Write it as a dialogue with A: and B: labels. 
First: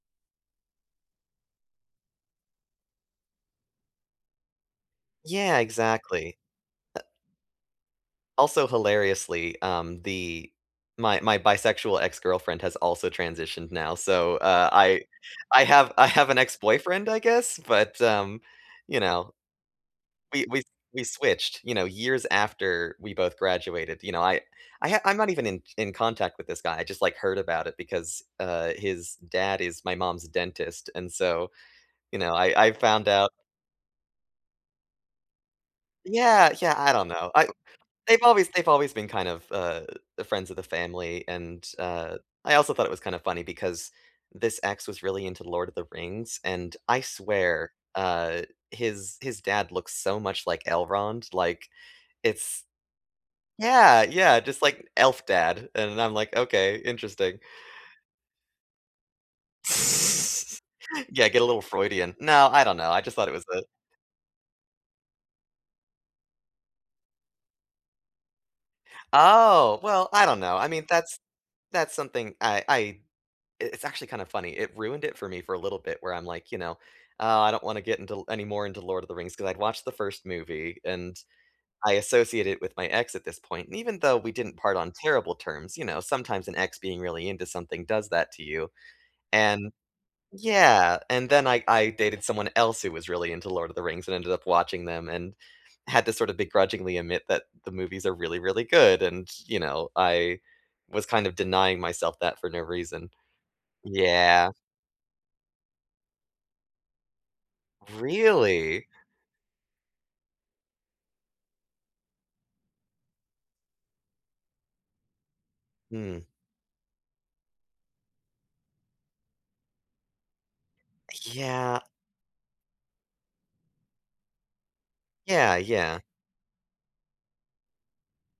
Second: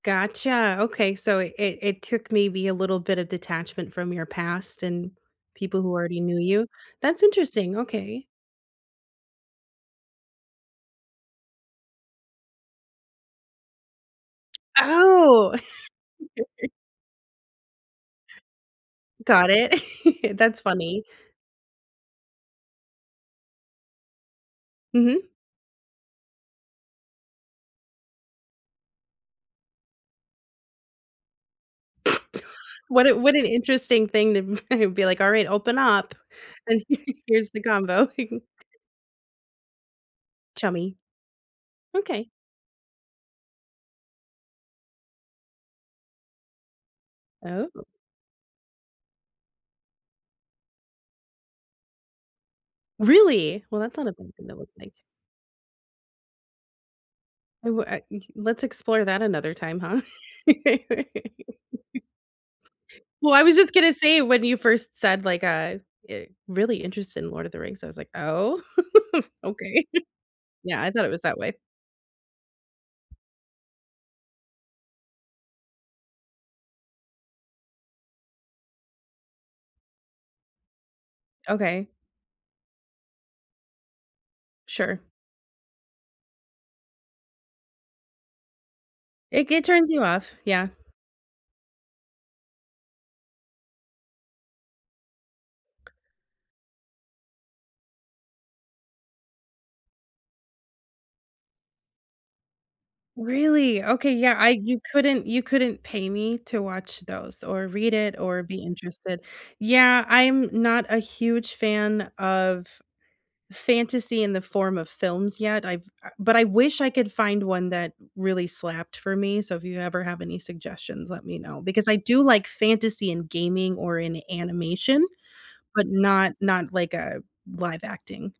A: Gotcha. Okay. So it it it took maybe a little bit of detachment from your past and
B: Yeah.
A: people who already
B: Exactly.
A: knew you. That's interesting. Okay.
B: Also, hilariously, um, the my my bisexual ex-girlfriend has also transitioned now. So, uh, I
A: Oh.
B: I have I have an ex-boyfriend, I guess, but, um, you know,
A: Got it.
B: we we
A: That's
B: s
A: funny.
B: we switched, you know, years after we both graduated, you know, I I h I'm
A: Mhm.
B: not even in t in contact with this guy. I just, like, heard about it because, uh, his dad is my mom's dentist, and so, you know, I I
A: What
B: found
A: a
B: out
A: what an interesting thing to be like, "Alright, open up,
B: Yeah. Yeah.
A: and
B: I don't know. I
A: here's the combo."
B: they've always they've always been kind of uh, the friends of the
A: Chummy.
B: family. And, uh,
A: Okay.
B: I also thought it was kind of funny because this ex was really into Lord of the Rings, and I swear,
A: Oh.
B: uh, his his dad looks so much like Elrond. Like, it's
A: Really? Well, that's
B: yeah.
A: not a bad
B: Yeah.
A: thing to
B: Just
A: look
B: like
A: like.
B: elf dad. And I'm like, okay. Interesting.
A: W uh, I eh e Let's explore that another time, huh?
B: Yeah. Get a little Freudian. No. I don't know. I just thought it
A: Well, I
B: was
A: was
B: the
A: just gonna say it, when you first said like a eh "Really interested in Lord of the Rings." I was like, "Oh?
B: Oh,
A: okay.
B: well, I don't know. I
A: Yeah."
B: mean,
A: I thought it
B: that's
A: was that way.
B: that's something I I it's actually kinda funny. It ruined it for me for a little bit where I'm like, "You know, oh, I don't wanna get into l anymore into Lord of the Rings." 'Cause I'd watched the first movie, and
A: Okay.
B: I associate it with my ex at this point. And even though we didn't part on
A: Sure.
B: terrible terms, you know, sometimes an ex being really into something does that to you.
A: It it
B: And
A: turns you off. Yeah.
B: yeah. And then I I dated someone else who was really into Lord of the Rings and ended up watching them and had to sort of begrudgingly admit that the movies are really, really good. And, you know, I was kind of denying myself that for no reason.
A: Really? Okay. Yeah,
B: Yeah.
A: I you couldn't you couldn't pay me to watch those, or read it, or be
B: Really?
A: interested. Yeah, I'm not a huge fan of fantasy in the form of films yet, I've
B: Hmm.
A: but I wish I could find one that really slapped for me. So if you ever have any suggestions, let me know.
B: Yeah.
A: Because I do like fantasy in gaming or in animation,
B: Yeah.
A: but
B: Yeah.
A: not not like a live acting.